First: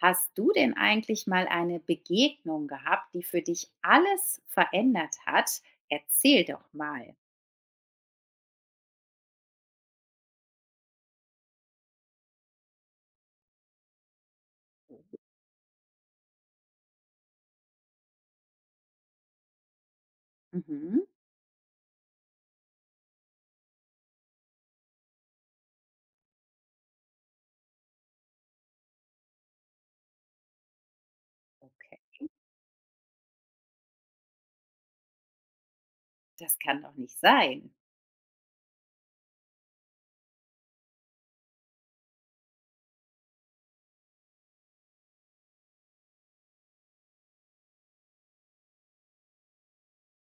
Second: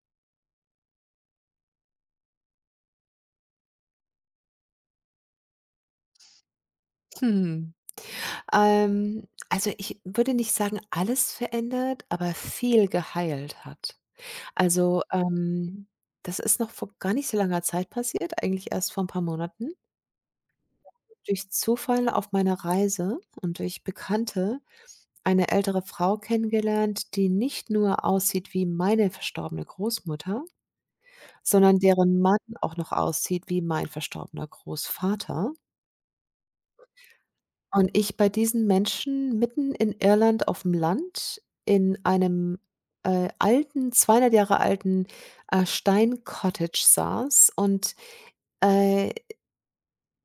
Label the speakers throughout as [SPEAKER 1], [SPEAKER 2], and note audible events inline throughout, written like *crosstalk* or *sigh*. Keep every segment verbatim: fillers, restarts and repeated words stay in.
[SPEAKER 1] Hast du denn eigentlich mal eine Begegnung gehabt, die für dich alles verändert hat? Erzähl doch mal.
[SPEAKER 2] Hm. Ähm, also, ich würde nicht sagen, alles verändert, aber viel geheilt hat. Also, ähm, das ist noch vor gar nicht so langer Zeit passiert, eigentlich erst vor ein paar Monaten.
[SPEAKER 1] Mhm.
[SPEAKER 2] Durch Zufall auf meiner Reise und durch Bekannte eine ältere Frau kennengelernt, die nicht nur aussieht wie meine verstorbene Großmutter, sondern deren Mann auch noch aussieht wie mein verstorbener Großvater.
[SPEAKER 1] Das kann doch nicht sein.
[SPEAKER 2] Und ich bei diesen Menschen mitten in Irland auf'm Land in einem, äh, alten zweihundert Jahre alten, äh, Stein-Cottage saß und, äh,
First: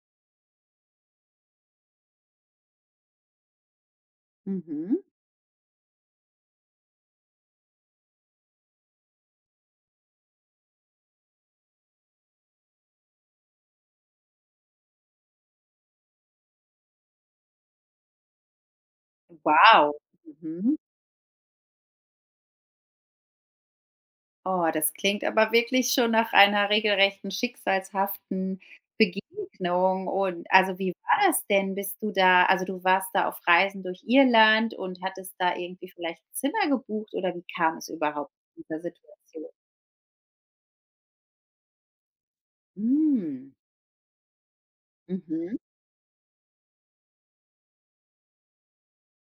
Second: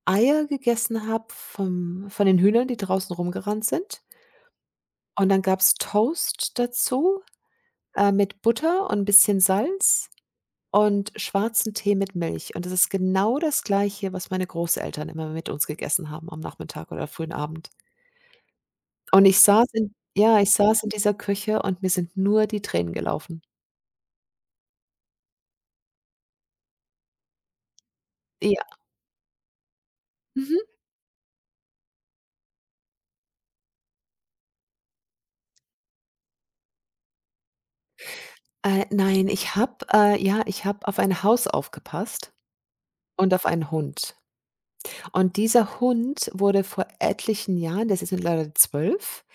[SPEAKER 2] Eier gegessen habe vom von den Hühnern, die draußen rumgerannt sind.
[SPEAKER 1] Mhm.
[SPEAKER 2] Und dann gab's Toast dazu, äh, mit Butter und 'n bisschen Salz und schwarzen Tee mit Milch. Und das ist genau das Gleiche, was meine Großeltern immer mit uns gegessen haben am Nachmittag oder frühen Abend. Und ich saß in
[SPEAKER 1] Wow.
[SPEAKER 2] ja, ich
[SPEAKER 1] Mhm.
[SPEAKER 2] saß in dieser Küche und mir sind nur die Tränen gelaufen.
[SPEAKER 1] Oh, das klingt aber wirklich schon nach einer regelrechten schicksalshaften
[SPEAKER 2] Ja.
[SPEAKER 1] Begegnung. Und
[SPEAKER 2] Mhm.
[SPEAKER 1] also wie war das denn? Bist du da, also du warst da auf Reisen durch Irland und hattest da irgendwie vielleicht ein Zimmer gebucht oder wie kam es überhaupt zu dieser
[SPEAKER 2] Äh, nein,
[SPEAKER 1] Situation?
[SPEAKER 2] ich habe äh, ja, ich habe auf ein Haus aufgepasst und auf
[SPEAKER 1] Mm.
[SPEAKER 2] einen Hund. Und
[SPEAKER 1] Mhm.
[SPEAKER 2] dieser Hund wurde vor etlichen Jahren, das ist mittlerweile zwölf,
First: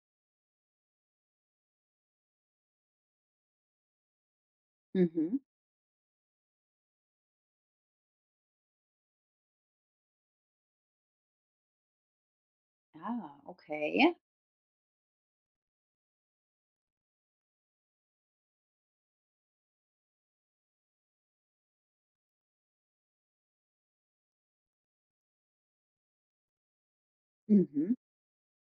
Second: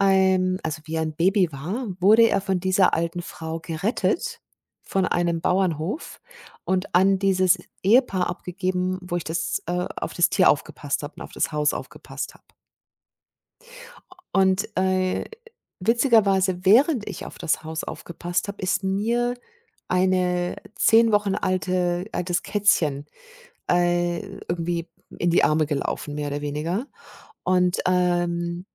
[SPEAKER 2] ähm, also wie er 'n Baby war, wurde er von dieser alten Frau gerettet von
[SPEAKER 1] Mhm.
[SPEAKER 2] einem Bauernhof und an dieses Ehepaar abgegeben, wo ich das äh, auf das Tier aufgepasst habe und auf das Haus aufgepasst habe.
[SPEAKER 1] Ah, okay.
[SPEAKER 2] Und, äh, Witzigerweise, während ich auf das Haus aufgepasst habe, ist mir eine zehn Wochen alte altes Kätzchen, äh, irgendwie in die Arme gelaufen, mehr oder weniger. Und,
[SPEAKER 1] Mhm.
[SPEAKER 2] ähm,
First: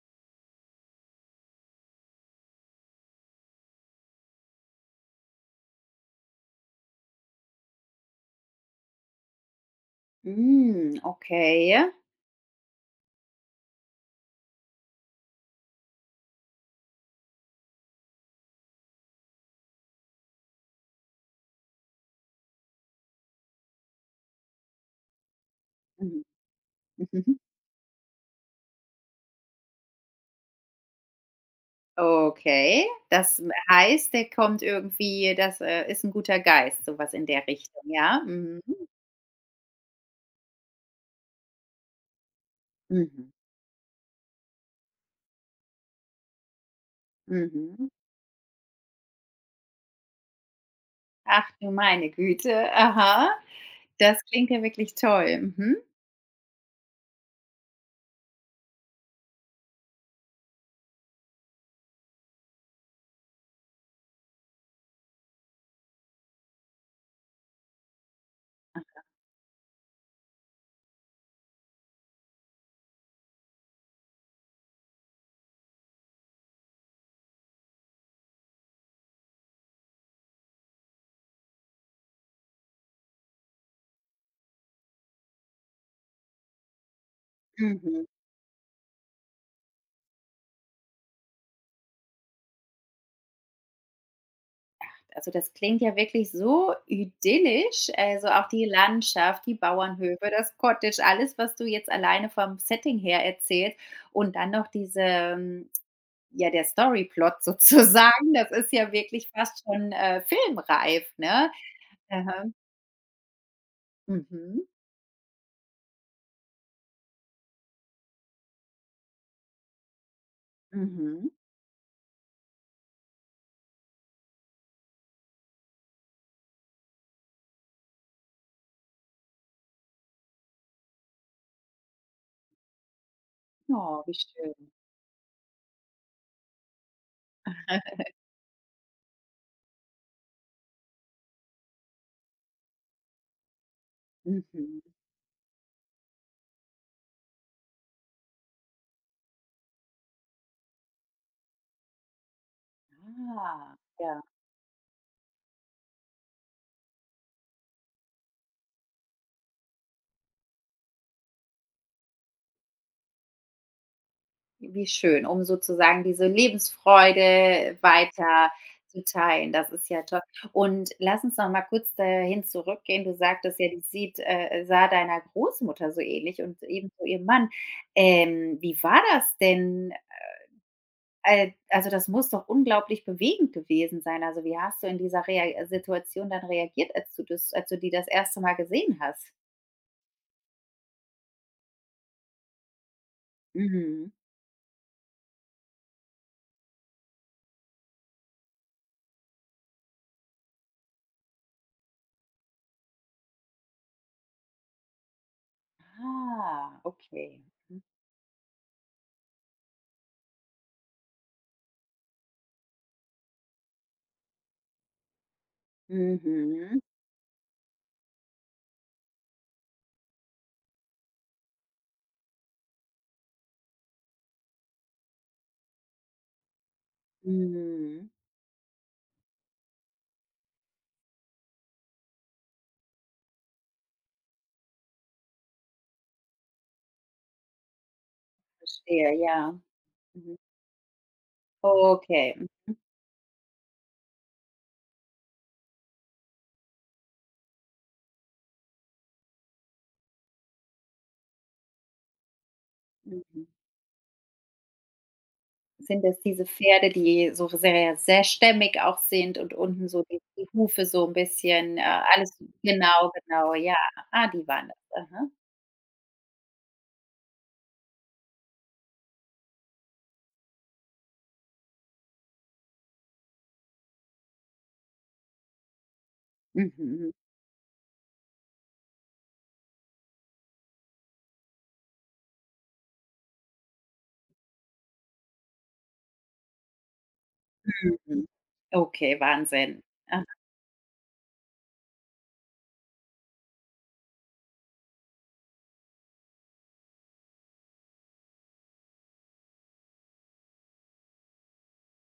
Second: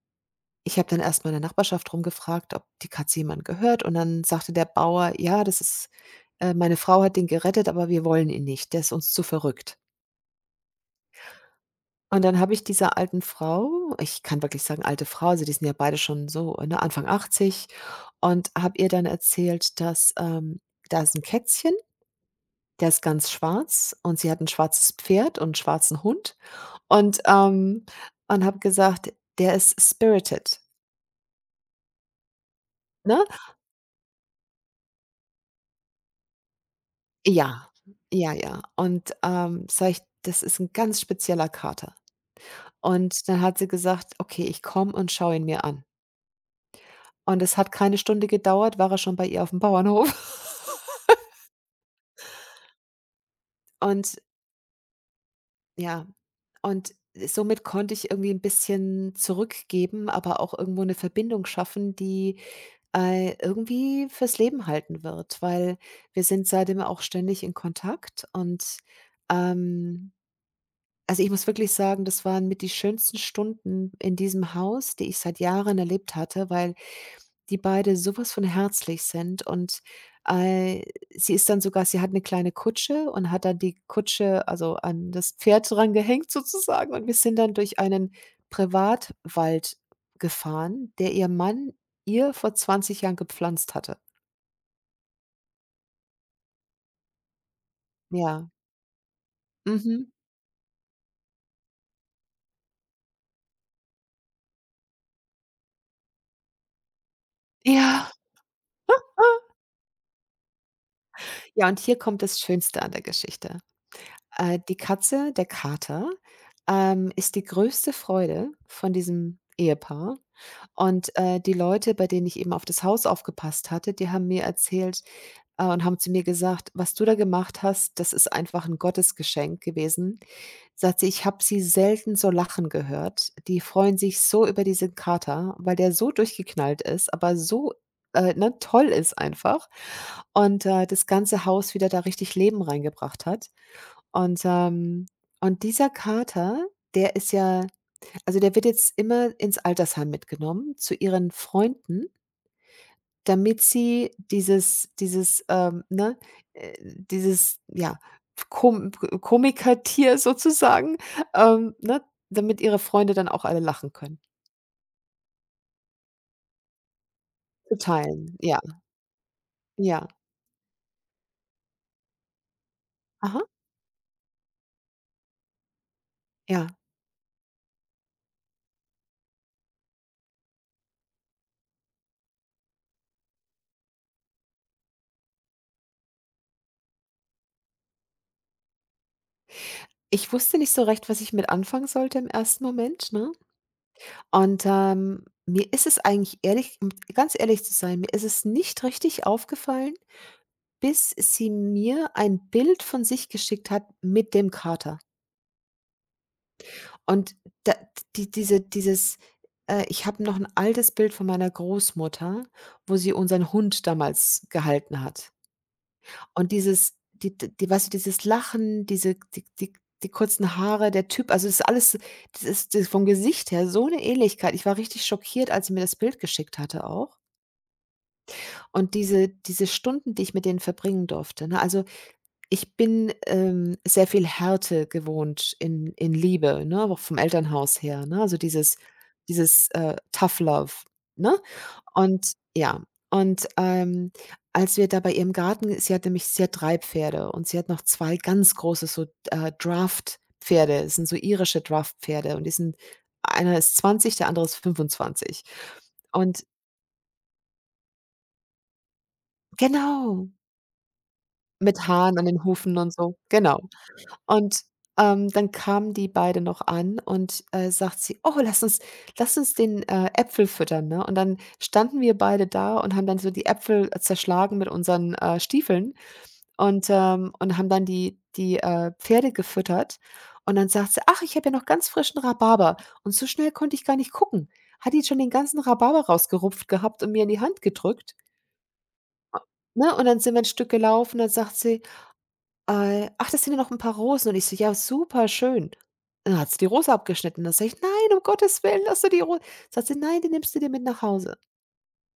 [SPEAKER 2] ich habe dann erst mal in der Nachbarschaft rumgefragt, ob die Katze jemand gehört, und dann sagte der Bauer: „Ja, das ist äh, meine Frau hat den gerettet, aber wir wollen ihn nicht, der ist uns zu verrückt.“
[SPEAKER 1] Hm, okay.
[SPEAKER 2] Und dann habe ich dieser alten Frau, ich kann wirklich sagen alte Frau, also die sind ja beide schon so, ne, Anfang achtzig, und habe ihr dann erzählt, dass, ähm da ist ein Kätzchen, der ist ganz schwarz, und sie hat ein schwarzes Pferd und 'n schwarzen
[SPEAKER 1] Mhm.
[SPEAKER 2] Hund
[SPEAKER 1] *laughs*
[SPEAKER 2] und,
[SPEAKER 1] Mhm.
[SPEAKER 2] ähm und habe gesagt: „Der ist spirited“,
[SPEAKER 1] Okay.
[SPEAKER 2] ne?
[SPEAKER 1] Das heißt, der kommt irgendwie das, äh, ist ein guter Geist, sowas in der
[SPEAKER 2] Ja,
[SPEAKER 1] Richtung, ja?
[SPEAKER 2] ja,
[SPEAKER 1] Mhm.
[SPEAKER 2] ja. Und, ähm, sage ich: „Das ist ein ganz spezieller Kater.“ Und
[SPEAKER 1] Mhm.
[SPEAKER 2] dann hat sie gesagt: „Okay, ich komme und schaue ihn mir an.“ Und es hat
[SPEAKER 1] Mhm.
[SPEAKER 2] keine Stunde gedauert, war er schon bei ihr auf dem Bauernhof.
[SPEAKER 1] Ach du meine Güte. Aha.
[SPEAKER 2] *laughs* Und
[SPEAKER 1] Das klingt ja wirklich toll. Mhm.
[SPEAKER 2] ja, und somit konnte ich irgendwie ein bisschen zurückgeben, aber auch irgendwo eine Verbindung schaffen, die, äh, irgendwie fürs Leben halten wird, weil wir sind seitdem auch ständig in Kontakt und, ähm also, ich muss wirklich sagen, das waren mit die schönsten Stunden in diesem Haus, die ich seit Jahren erlebt hatte, weil die beide sowas von herzlich sind und, äh, sie ist dann sogar sie hat eine kleine Kutsche und hat dann die Kutsche, also, an das Pferd dran gehängt sozusagen, und wir sind dann durch
[SPEAKER 1] Mhm.
[SPEAKER 2] einen Privatwald gefahren, der ihr Mann ihr vor zwanzig Jahren gepflanzt hatte.
[SPEAKER 1] Also, das klingt ja wirklich so idyllisch. Also,
[SPEAKER 2] Ja.
[SPEAKER 1] auch die Landschaft, die
[SPEAKER 2] Mhm.
[SPEAKER 1] Bauernhöfe, das Cottage, alles, was du jetzt alleine vom Setting her erzählst und dann noch diese ähm, Ja, der Storyplot *laughs*
[SPEAKER 2] Ja.
[SPEAKER 1] sozusagen, das ist ja wirklich fast schon, äh, filmreif, ne?
[SPEAKER 2] Ja, und hier kommt das
[SPEAKER 1] Aha.
[SPEAKER 2] Schönste an der Geschichte. Äh,
[SPEAKER 1] Mhm.
[SPEAKER 2] die Katze, der Kater, ähm, ist die größte Freude von diesem Ehepaar. Und,
[SPEAKER 1] Mhm.
[SPEAKER 2] äh, die Leute, bei denen ich eben auf das Haus aufgepasst hatte, die haben mir erzählt äh, und haben zu mir gesagt: „Was du da gemacht hast, das ist einfach ein Gottesgeschenk gewesen.“ Sagt sie: „Ich habe sie selten so lachen gehört. Die freuen
[SPEAKER 1] Oh, wie
[SPEAKER 2] sich so über
[SPEAKER 1] schön.
[SPEAKER 2] diesen Kater, weil der so durchgeknallt ist, aber so,
[SPEAKER 1] *laughs*
[SPEAKER 2] äh, ne, toll ist einfach und, äh, das ganze Haus wieder da richtig Leben reingebracht hat.“ Und,
[SPEAKER 1] Mhm.
[SPEAKER 2] ähm und dieser Kater, der ist ja also, der wird jetzt immer ins Altersheim mitgenommen zu ihren Freunden, damit
[SPEAKER 1] Ah,
[SPEAKER 2] sie
[SPEAKER 1] ja,
[SPEAKER 2] dieses dieses, ähm, ne, äh, dieses, ja, Kom Komikertier sozusagen, ähm, ne, damit ihre Freunde dann auch alle lachen können.
[SPEAKER 1] wie schön, um sozusagen diese
[SPEAKER 2] Zu
[SPEAKER 1] Lebensfreude
[SPEAKER 2] teilen,
[SPEAKER 1] weiter
[SPEAKER 2] ja,
[SPEAKER 1] zu teilen. Das ist ja
[SPEAKER 2] ja.
[SPEAKER 1] toll. Und lass uns noch mal kurz dahin zurückgehen. Du
[SPEAKER 2] Aha,
[SPEAKER 1] sagtest ja, die sieht äh, sah deiner Großmutter so ähnlich und
[SPEAKER 2] ja.
[SPEAKER 1] ebenso ihr Mann. Ähm, wie war das denn, Al also, das muss doch unglaublich bewegend gewesen sein. Also, wie hast du in dieser Rea äh, Situation dann reagiert, als du das als du die das erste Mal gesehen hast?
[SPEAKER 2] Ich wusste nicht so recht, was ich mit anfangen sollte im ersten Moment, ne?
[SPEAKER 1] Mhm.
[SPEAKER 2] Und, ähm, mir ist es eigentlich ehrlich um ganz ehrlich zu sein, mir ist es nicht richtig aufgefallen, bis sie mir ein Bild von sich geschickt hat mit dem Kater.
[SPEAKER 1] Ah,
[SPEAKER 2] Und
[SPEAKER 1] okay.
[SPEAKER 2] da
[SPEAKER 1] Mhm.
[SPEAKER 2] die diese dieses äh, ich habe noch ein altes Bild von meiner Großmutter, wo sie unseren Hund damals gehalten hat. Und
[SPEAKER 1] Mhm.
[SPEAKER 2] dieses die d die weißt du, dieses Lachen, diese die die die kurzen Haare, der Typ, also, das ist alles das ist das ist vom Gesicht her so eine Ähnlichkeit. Ich war richtig schockiert, als sie mir das Bild geschickt hatte auch.
[SPEAKER 1] Mhm.
[SPEAKER 2] Und diese diese Stunden, die ich mit denen verbringen durfte, ne? Also, Ich bin, ähm, sehr viel Härte gewohnt in in Liebe, ne, auch vom Elternhaus her, ne? Also, dieses
[SPEAKER 1] Verstehe, ja.
[SPEAKER 2] dieses, äh,
[SPEAKER 1] Mhm.
[SPEAKER 2] Tough Love, ne? Und
[SPEAKER 1] Okay.
[SPEAKER 2] ja, und, ähm, als wir da bei ihr im Garten sie hat nämlich sie hat drei Pferde und sie hat noch zwei ganz große so, äh, Draft-Pferde. Das sind so irische Draft-Pferde, und die sind
[SPEAKER 1] Mhm. Mhm.
[SPEAKER 2] einer ist zwanzig, der andere ist fünfundzwanzig.
[SPEAKER 1] Sind das
[SPEAKER 2] Und
[SPEAKER 1] diese Pferde, die so sehr sehr stämmig auch sind und unten so die
[SPEAKER 2] genau,
[SPEAKER 1] die Hufe so ein bisschen, äh,
[SPEAKER 2] mit Haaren an
[SPEAKER 1] alles
[SPEAKER 2] den Hufen und
[SPEAKER 1] genau,
[SPEAKER 2] so,
[SPEAKER 1] genau,
[SPEAKER 2] genau.
[SPEAKER 1] ja. Ah, die
[SPEAKER 2] Und,
[SPEAKER 1] waren das. Aha.
[SPEAKER 2] ähm, dann kamen die beide noch an, und, äh, sagt sie: „Oh, lass uns lass uns den, äh, Äpfel füttern“, ne? Und dann standen wir beide da und haben dann so die Äpfel, äh, zerschlagen mit unseren, äh, Stiefeln und,
[SPEAKER 1] Mhm.
[SPEAKER 2] ähm und haben dann die die, äh, Pferde gefüttert. Und dann sagt sie: „Ach, ich habe ja noch ganz frischen Rhabarber.“ Und so schnell konnte ich gar nicht gucken. Hat die schon den ganzen Rhabarber rausgerupft gehabt und mir in die Hand
[SPEAKER 1] Mhm.
[SPEAKER 2] gedrückt,
[SPEAKER 1] Mhm. Okay, Wahnsinn.
[SPEAKER 2] ne? Und dann sind wir ein Stück gelaufen, dann sagt sie: äh: „Ach, das sind ja noch ein paar Rosen.“ Und ich so: „Ja, super schön.“ Dann hat sie die Rose abgeschnitten. Dann sage ich: „Nein, um Gottes Willen, lass du die Rose.“ Sagt sie: „Nein, die nimmst du dir mit nach Hause.“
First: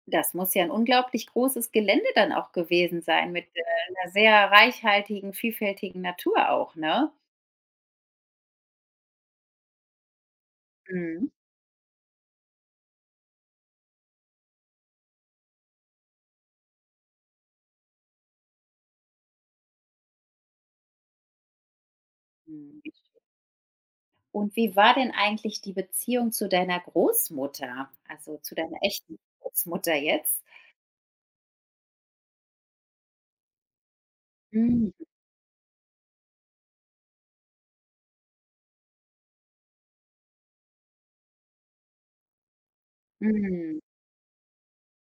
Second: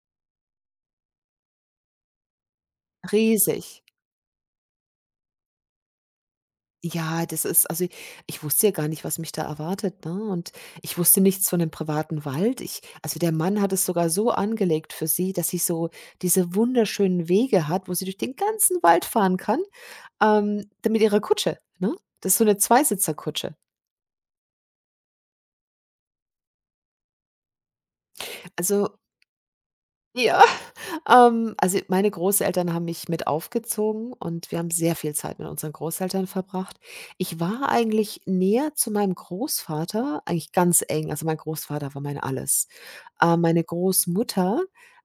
[SPEAKER 1] Das muss ja ein unglaublich großes Gelände dann auch gewesen sein mit, äh,
[SPEAKER 2] Riesig.
[SPEAKER 1] 'ner sehr reichhaltigen, vielfältigen Natur auch, ne?
[SPEAKER 2] Ja, das ist also, ich ich wusste ja gar nicht, was mich da erwartet, ne? Und ich wusste
[SPEAKER 1] Mhm.
[SPEAKER 2] nichts von dem privaten Wald. Ich also, der Mann hat es sogar so angelegt für sie, dass sie so diese wunderschönen Wege hat, wo sie durch den ganzen Wald fahren kann, ähm, da mit ihrer Kutsche, ne? Das ist so eine
[SPEAKER 1] Mhm.
[SPEAKER 2] Zweisitzerkutsche.
[SPEAKER 1] Und wie war denn eigentlich die Beziehung zu deiner Großmutter, also zu deiner
[SPEAKER 2] Also
[SPEAKER 1] echten Großmutter
[SPEAKER 2] ja,
[SPEAKER 1] jetzt?
[SPEAKER 2] *laughs* ähm, also meine Großeltern haben mich mit aufgezogen, und wir haben
[SPEAKER 1] Mhm,
[SPEAKER 2] sehr viel Zeit mit unseren Großeltern verbracht. Ich war eigentlich näher zu meinem Großvater, eigentlich ganz eng. Also mein Großvater war mein Alles. Äh, meine
[SPEAKER 1] mhm.
[SPEAKER 2] Großmutter,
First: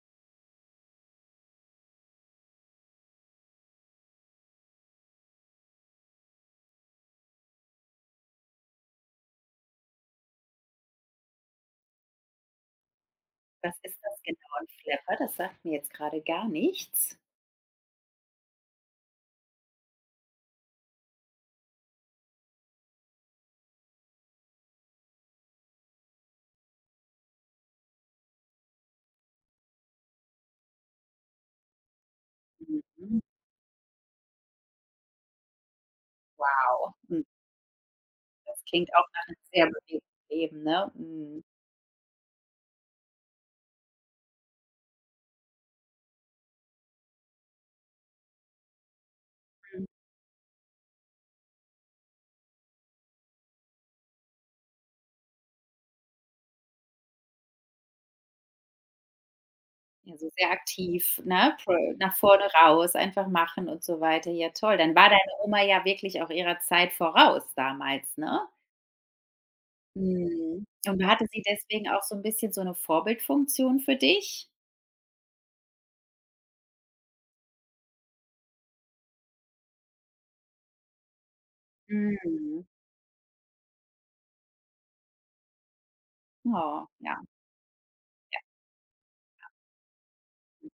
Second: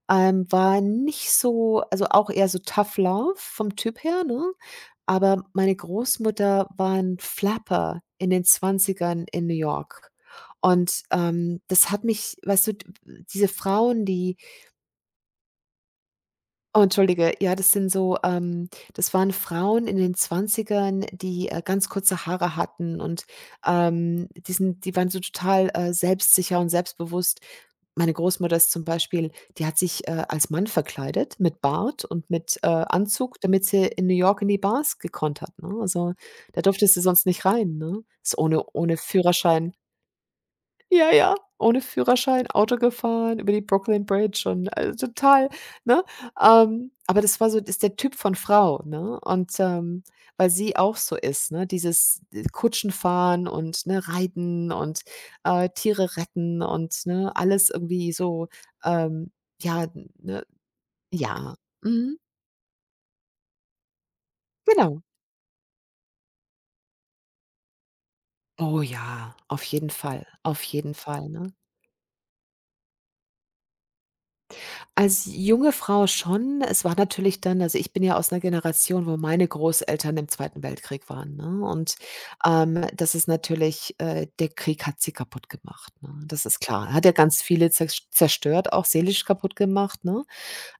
[SPEAKER 2] ähm, war nicht so also auch eher so Tough Love vom Typ her, ne? Aber meine Großmutter war ein Flapper in den Zwanzigern in New York. Und, ähm, das hat mich weißt du, d diese
[SPEAKER 1] Was ist
[SPEAKER 2] Frauen,
[SPEAKER 1] das
[SPEAKER 2] die
[SPEAKER 1] genau, 'n Flapper? Das sagt mir jetzt gerade gar
[SPEAKER 2] Oh,
[SPEAKER 1] nichts.
[SPEAKER 2] entschuldige. Ja, das sind so ähm, das waren Frauen in den Zwanzigern, die, äh, ganz kurze Haare hatten und, ähm, die sind die waren so total, äh, selbstsicher und selbstbewusst. Meine Großmutter ist zum Beispiel die hat sich, äh, als Mann verkleidet mit Bart und mit, äh,
[SPEAKER 1] Mhm.
[SPEAKER 2] Anzug, damit sie in New York in die Bars gekonnt hat, ne? Also, da durfte
[SPEAKER 1] Wow.
[SPEAKER 2] sie
[SPEAKER 1] Mhm.
[SPEAKER 2] sonst nicht rein, ne? Ist
[SPEAKER 1] Das
[SPEAKER 2] ohne
[SPEAKER 1] klingt
[SPEAKER 2] ohne
[SPEAKER 1] auch nach 'nem sehr
[SPEAKER 2] Führerschein.
[SPEAKER 1] bewegten Leben, ne?
[SPEAKER 2] Ja, ja,
[SPEAKER 1] Mhm.
[SPEAKER 2] ohne Führerschein Auto gefahren, über die Brooklyn Bridge und also total, ne? Ähm, aber das war so ist der Typ von Frau, ne? Und, ähm, weil sie auch so ist, ne, dieses Kutschenfahren und, ne, Reiten und, äh, Tiere retten und, ne, alles irgendwie so, ähm, ja,
[SPEAKER 1] Also,
[SPEAKER 2] ne
[SPEAKER 1] sehr aktiv,
[SPEAKER 2] ja.
[SPEAKER 1] ne, pro nach
[SPEAKER 2] Mhm,
[SPEAKER 1] vorne raus, einfach machen und so weiter. Ja, toll. Dann
[SPEAKER 2] genau.
[SPEAKER 1] war deine Oma ja wirklich auch ihrer Zeit voraus damals, ne?
[SPEAKER 2] Oh ja, auf jeden Fall, auf
[SPEAKER 1] Mhm.
[SPEAKER 2] jeden
[SPEAKER 1] Und hatte
[SPEAKER 2] Fall,
[SPEAKER 1] sie
[SPEAKER 2] ne?
[SPEAKER 1] deswegen auch so ein bisschen so eine Vorbildfunktion für dich?
[SPEAKER 2] Als junge Frau schon. Es war natürlich dann also, ich bin ja aus einer Generation, wo meine Großeltern im Zweiten Weltkrieg waren, ne? Und,
[SPEAKER 1] Mhm.
[SPEAKER 2] ähm, das ist natürlich äh, der Krieg hat sie kaputt gemacht, ne? Das ist
[SPEAKER 1] Oh,
[SPEAKER 2] klar. Hat ja
[SPEAKER 1] ja.
[SPEAKER 2] ganz viele zersch zerstört, auch seelisch kaputt gemacht, ne?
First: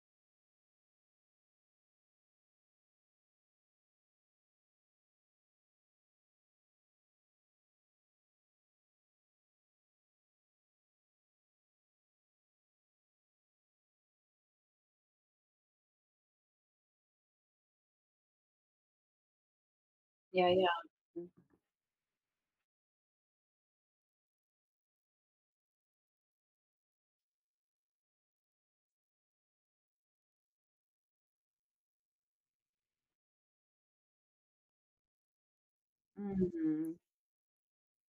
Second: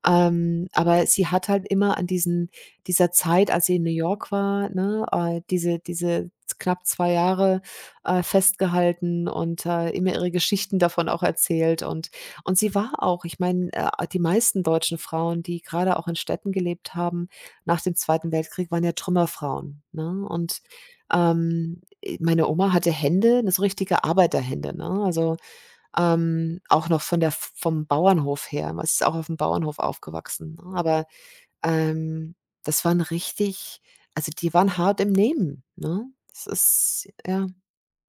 [SPEAKER 2] Ähm, aber sie hat halt immer an diesen dieser Zeit, als sie in New York war, ne, äh, diese diese knapp zwei Jahre, äh, festgehalten und, äh, immer ihre Geschichten davon auch erzählt. Und und sie war auch ich meine, äh, die meisten deutschen Frauen, die gerade auch in Städten gelebt haben nach dem Zweiten Weltkrieg, waren ja Trümmerfrauen, ne?
[SPEAKER 1] Ja,
[SPEAKER 2] Und,
[SPEAKER 1] ja. Mhm.
[SPEAKER 2] ähm, äh, meine Oma hatte Hände, ne, so richtige Arbeiterhände, ne? Also ähm, auch noch von der vom Bauernhof her. Man ist auch auf'm Bauernhof aufgewachsen, ne? Aber, ähm, das waren richtig also, die waren hart im Nehmen, ne? Das
[SPEAKER 1] Mhm.
[SPEAKER 2] ist ja.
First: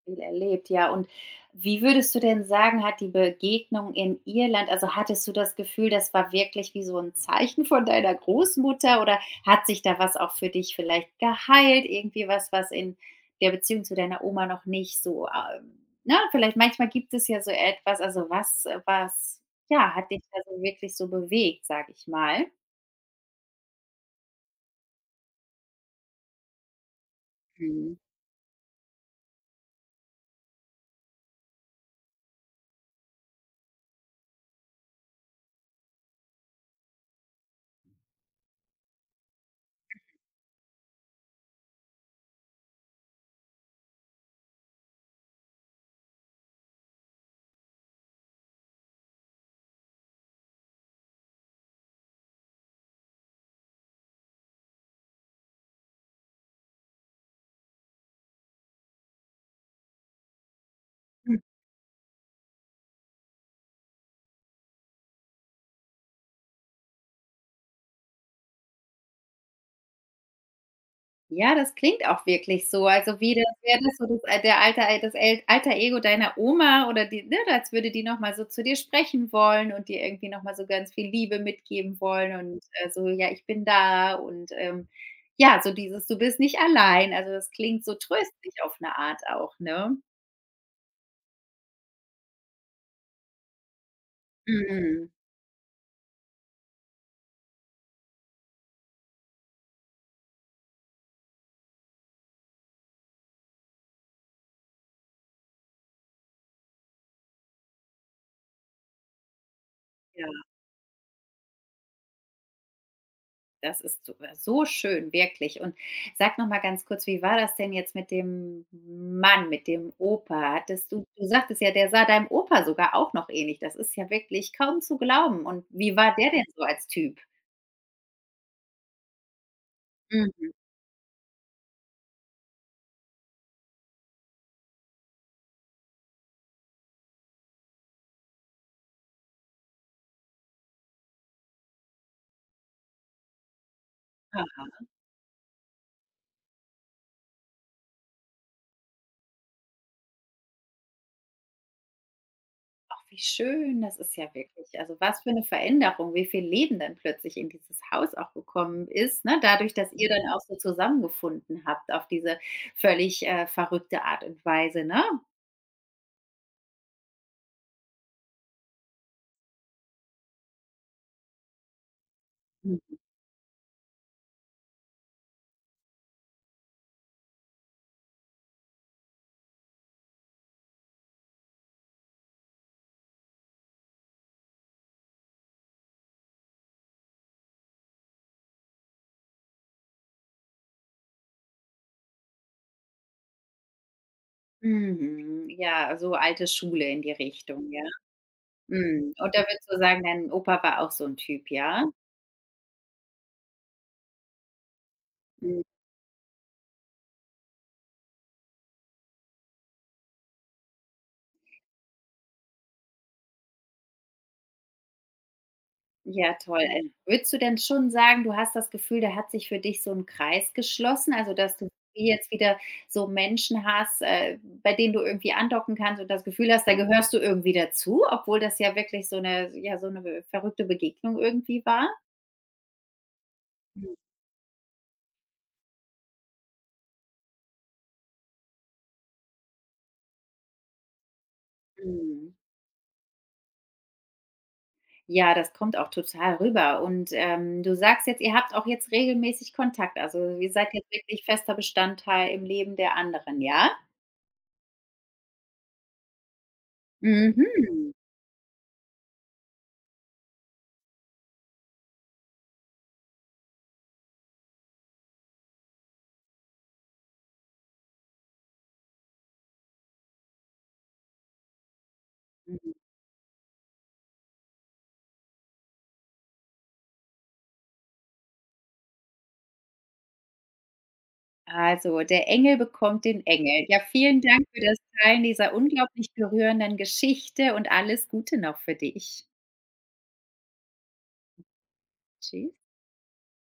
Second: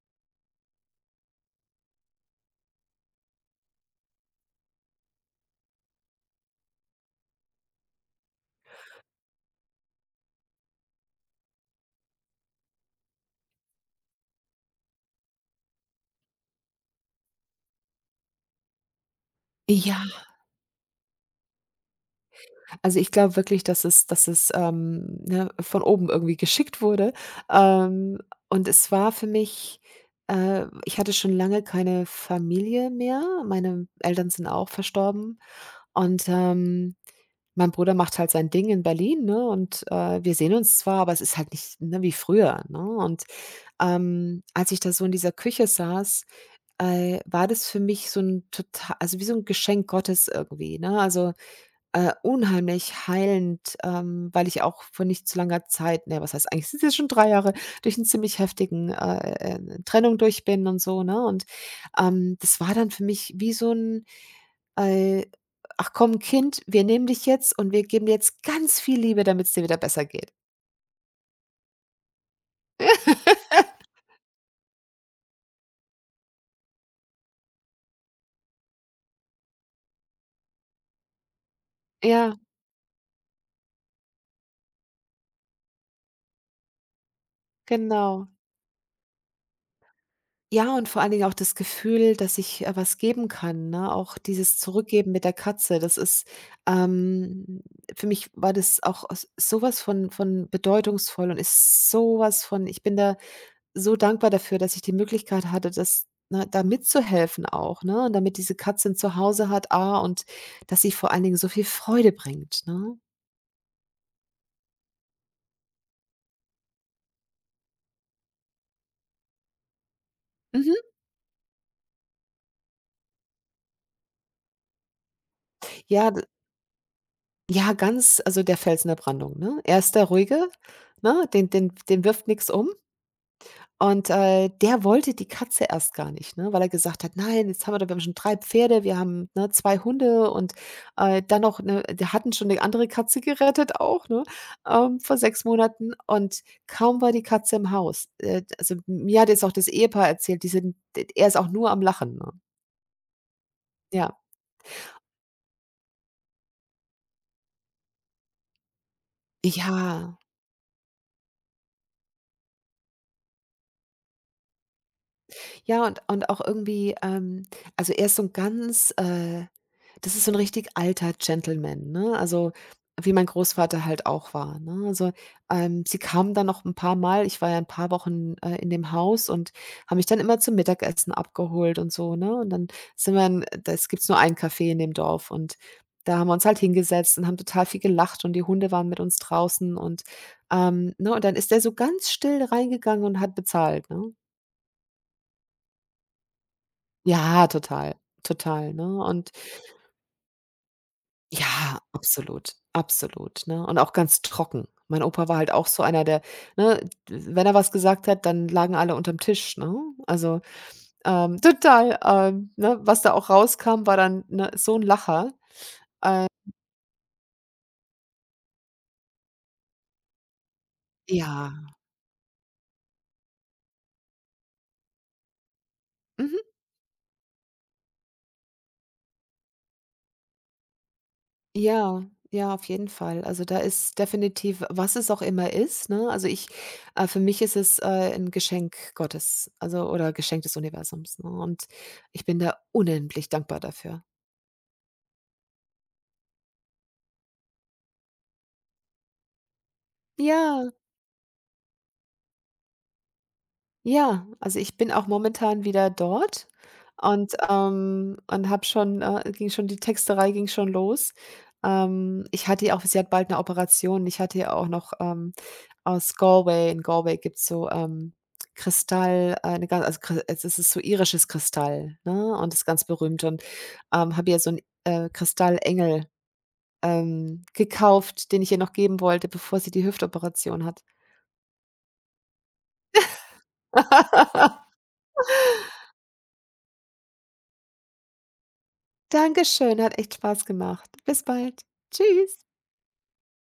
[SPEAKER 1] Viel erlebt, ja. Und wie würdest du denn sagen, hat die Begegnung in Irland also, hattest du das Gefühl, das war wirklich wie so ein Zeichen von deiner Großmutter oder hat sich da was auch für dich vielleicht geheilt? Irgendwie was, was in der Beziehung zu deiner Oma noch nicht so, ähm ne, vielleicht manchmal gibt es ja so etwas, also was äh, was, ja,
[SPEAKER 2] Ja,
[SPEAKER 1] hat dich da so wirklich so bewegt, sage ich mal?
[SPEAKER 2] also, ich glaube wirklich, dass es dass es, ähm, ne, von oben irgendwie geschickt wurde.
[SPEAKER 1] Mhm.
[SPEAKER 2] Ähm, und es war für mich äh, ich hatte schon lange keine Familie mehr. Meine Eltern sind auch verstorben. Und, ähm, mein Bruder macht halt sein Ding in Berlin, ne, und, äh, wir sehen uns zwar, aber es ist halt nicht, ne, wie früher, ne? Und, ähm, als ich da so in dieser Küche saß, äh, war das für mich so ein total, also, wie so ein Geschenk Gottes irgendwie, ne? Also äh, unheimlich heilend, ähm, weil ich auch vor nicht zu langer Zeit ne, was heißt eigentlich, sind jetzt schon drei Jahre, durch einen ziemlich heftigen, äh, äh, äh, Trennung durch bin und so, ne? Und, ähm, das war dann für mich wie so ein, äh: „Ach komm, Kind, wir nehmen dich jetzt und wir geben dir jetzt ganz viel Liebe, damit es dir wieder besser geht.“
[SPEAKER 1] Ja, das klingt auch wirklich so. Also, wie das
[SPEAKER 2] *laughs*
[SPEAKER 1] wäre das so das al der alter äh, das el alter Ego deiner Oma oder die ne, als würde die noch mal so zu dir sprechen wollen und dir irgendwie noch mal so ganz viel Liebe mitgeben
[SPEAKER 2] Ja,
[SPEAKER 1] wollen und, äh, so: „Ja, ich bin da“ und, ähm, ja, so dieses: „Du bist nicht allein.“ Also, das klingt so
[SPEAKER 2] genau.
[SPEAKER 1] tröstlich auf eine Art auch, ne?
[SPEAKER 2] Ja, und vor allen Dingen auch das Gefühl, dass ich, äh, was geben kann, ne? Auch dieses
[SPEAKER 1] Mhm.
[SPEAKER 2] Zurückgeben mit der Katze, das ist, ähm für mich war das auch s so von von bedeutungsvoll, und ist sowas von ich bin da so dankbar dafür, dass ich die Möglichkeit hatte, das ne, da mitzuhelfen auch, ne? Und damit diese Katze ein Zuhause hat, ah, und
[SPEAKER 1] Ja.
[SPEAKER 2] dass sie vor allen Dingen so viel Freude bringt, ne?
[SPEAKER 1] Das ist so äh, so schön, wirklich. Und sag noch mal ganz kurz, wie war das denn jetzt mit dem Mann, mit dem Opa?
[SPEAKER 2] Mhm.
[SPEAKER 1] Hattest du du sagtest ja, der sah deinem Opa sogar auch noch ähnlich. Das ist ja wirklich kaum zu glauben. Und wie
[SPEAKER 2] Ja,
[SPEAKER 1] war
[SPEAKER 2] d
[SPEAKER 1] der denn so als Typ?
[SPEAKER 2] ja, ganz also, der Fels in der Brandung, ne? Er ist der Ruhige,
[SPEAKER 1] Mhm.
[SPEAKER 2] ne? Den den den wirft nichts um. Und, äh, der wollte die Katze erst gar nicht, ne, weil er gesagt hat: „Nein, jetzt haben wir doch wir haben schon drei Pferde, wir haben, ne, zwei Hunde und, äh, dann noch 'ne“ wir hatten schon eine andere Katze gerettet auch, ne,
[SPEAKER 1] Ah,
[SPEAKER 2] ähm, vor sechs Monaten und kaum war die Katze im Haus. Äh, also, mir hat jetzt auch das Ehepaar erzählt, die sind er ist auch nur am Lachen, ne?
[SPEAKER 1] ach, wie schön. Das ist
[SPEAKER 2] Ja.
[SPEAKER 1] ja wirklich also was für eine Veränderung, wie viel Leben dann plötzlich in dieses Haus auch gekommen ist, ne? Dadurch, dass ihr
[SPEAKER 2] Ja.
[SPEAKER 1] dann auch so zusammengefunden habt auf diese völlig, äh, verrückte Art und Weise, ne?
[SPEAKER 2] Ja, und und auch irgendwie, ähm also, er ist so ein ganz, äh das ist so 'n richtig alter Gentleman, ne? Also, wie mein Großvater halt auch war, ne? Also, ähm, sie kamen dann noch 'n paarmal ich war ja 'n paar Wochen, äh, in dem Haus und haben mich dann immer zum Mittagessen abgeholt und so, ne? Und dann sind wir in das gibt's nur ein Café in dem Dorf, und da haben wir uns halt hingesetzt und haben total viel gelacht und die Hunde waren mit uns draußen und, ähm, ne, und dann ist der so ganz still reingegangen und hat bezahlt, ne?
[SPEAKER 1] Mhm, ja, so alte Schule in die
[SPEAKER 2] Ja,
[SPEAKER 1] Richtung, ja?
[SPEAKER 2] total, total, ne?
[SPEAKER 1] Mhm.
[SPEAKER 2] Und
[SPEAKER 1] Und da würdest du sagen, dein Opa war auch so 'n Typ,
[SPEAKER 2] ja,
[SPEAKER 1] ja?
[SPEAKER 2] absolut, absolut, ne? Und auch ganz trocken. Mein Opa war halt
[SPEAKER 1] Mhm.
[SPEAKER 2] auch so einer, der ne, wenn er was gesagt hat, dann lagen alle unterm Tisch, ne? Also, ähm, total, ähm, ne, was da auch rauskam, war dann, ne, so ein Lacher. Äh,
[SPEAKER 1] Ja, toll. Ähm, würdest du denn schon sagen, du hast das Gefühl, da hat sich für dich so 'n Kreis geschlossen, also,
[SPEAKER 2] ja,
[SPEAKER 1] dass du jetzt wieder so Menschen hast, äh, bei denen du irgendwie andocken kannst und das
[SPEAKER 2] mhm,
[SPEAKER 1] Gefühl hast, da gehörst du irgendwie dazu, obwohl das ja wirklich so 'ne ja, so 'ne verrückte Begegnung irgendwie war?
[SPEAKER 2] ja, ja, auf jeden Fall. Also, da ist definitiv was es auch immer ist, ne? Also, ich äh, für mich ist es, äh, 'n Geschenk Gottes, also oder Geschenk des Universums, ne? Und ich
[SPEAKER 1] Mhm.
[SPEAKER 2] bin da unendlich dankbar dafür.
[SPEAKER 1] Ja, das kommt auch total rüber. Und, ähm, du sagst jetzt, ihr habt auch jetzt regelmäßig Kontakt. Also, ihr seid
[SPEAKER 2] Ja.
[SPEAKER 1] jetzt wirklich fester Bestandteil im Leben der anderen, ja?
[SPEAKER 2] Ja, also ich bin auch momentan wieder dort und,
[SPEAKER 1] Mhm.
[SPEAKER 2] ähm und habe schon äh, ging schon die Texterei ging schon los. Ähm, ich hatte ja auch sie hat bald eine Operation. Ich hatte ja auch noch, ähm, aus Galway in Galway gibt es so, ähm, Kristall, äh, 'ne gan also kri es ist so irisches Kristall, ne, und ist
[SPEAKER 1] Mhm.
[SPEAKER 2] ganz berühmt und, ähm, habe ihr so 'n, äh, Kristallengel, ähm, gekauft, den ich ihr noch geben wollte, bevor sie die Hüftoperation hat.
[SPEAKER 1] Also, der Engel bekommt den Engel. Ja, vielen Dank für
[SPEAKER 2] *laughs*
[SPEAKER 1] das Teilen dieser unglaublich berührenden Geschichte und alles Gute noch für dich.
[SPEAKER 2] Dankeschön, hat echt Spaß gemacht. Bis bald. Tschüss.
[SPEAKER 1] Tschüss.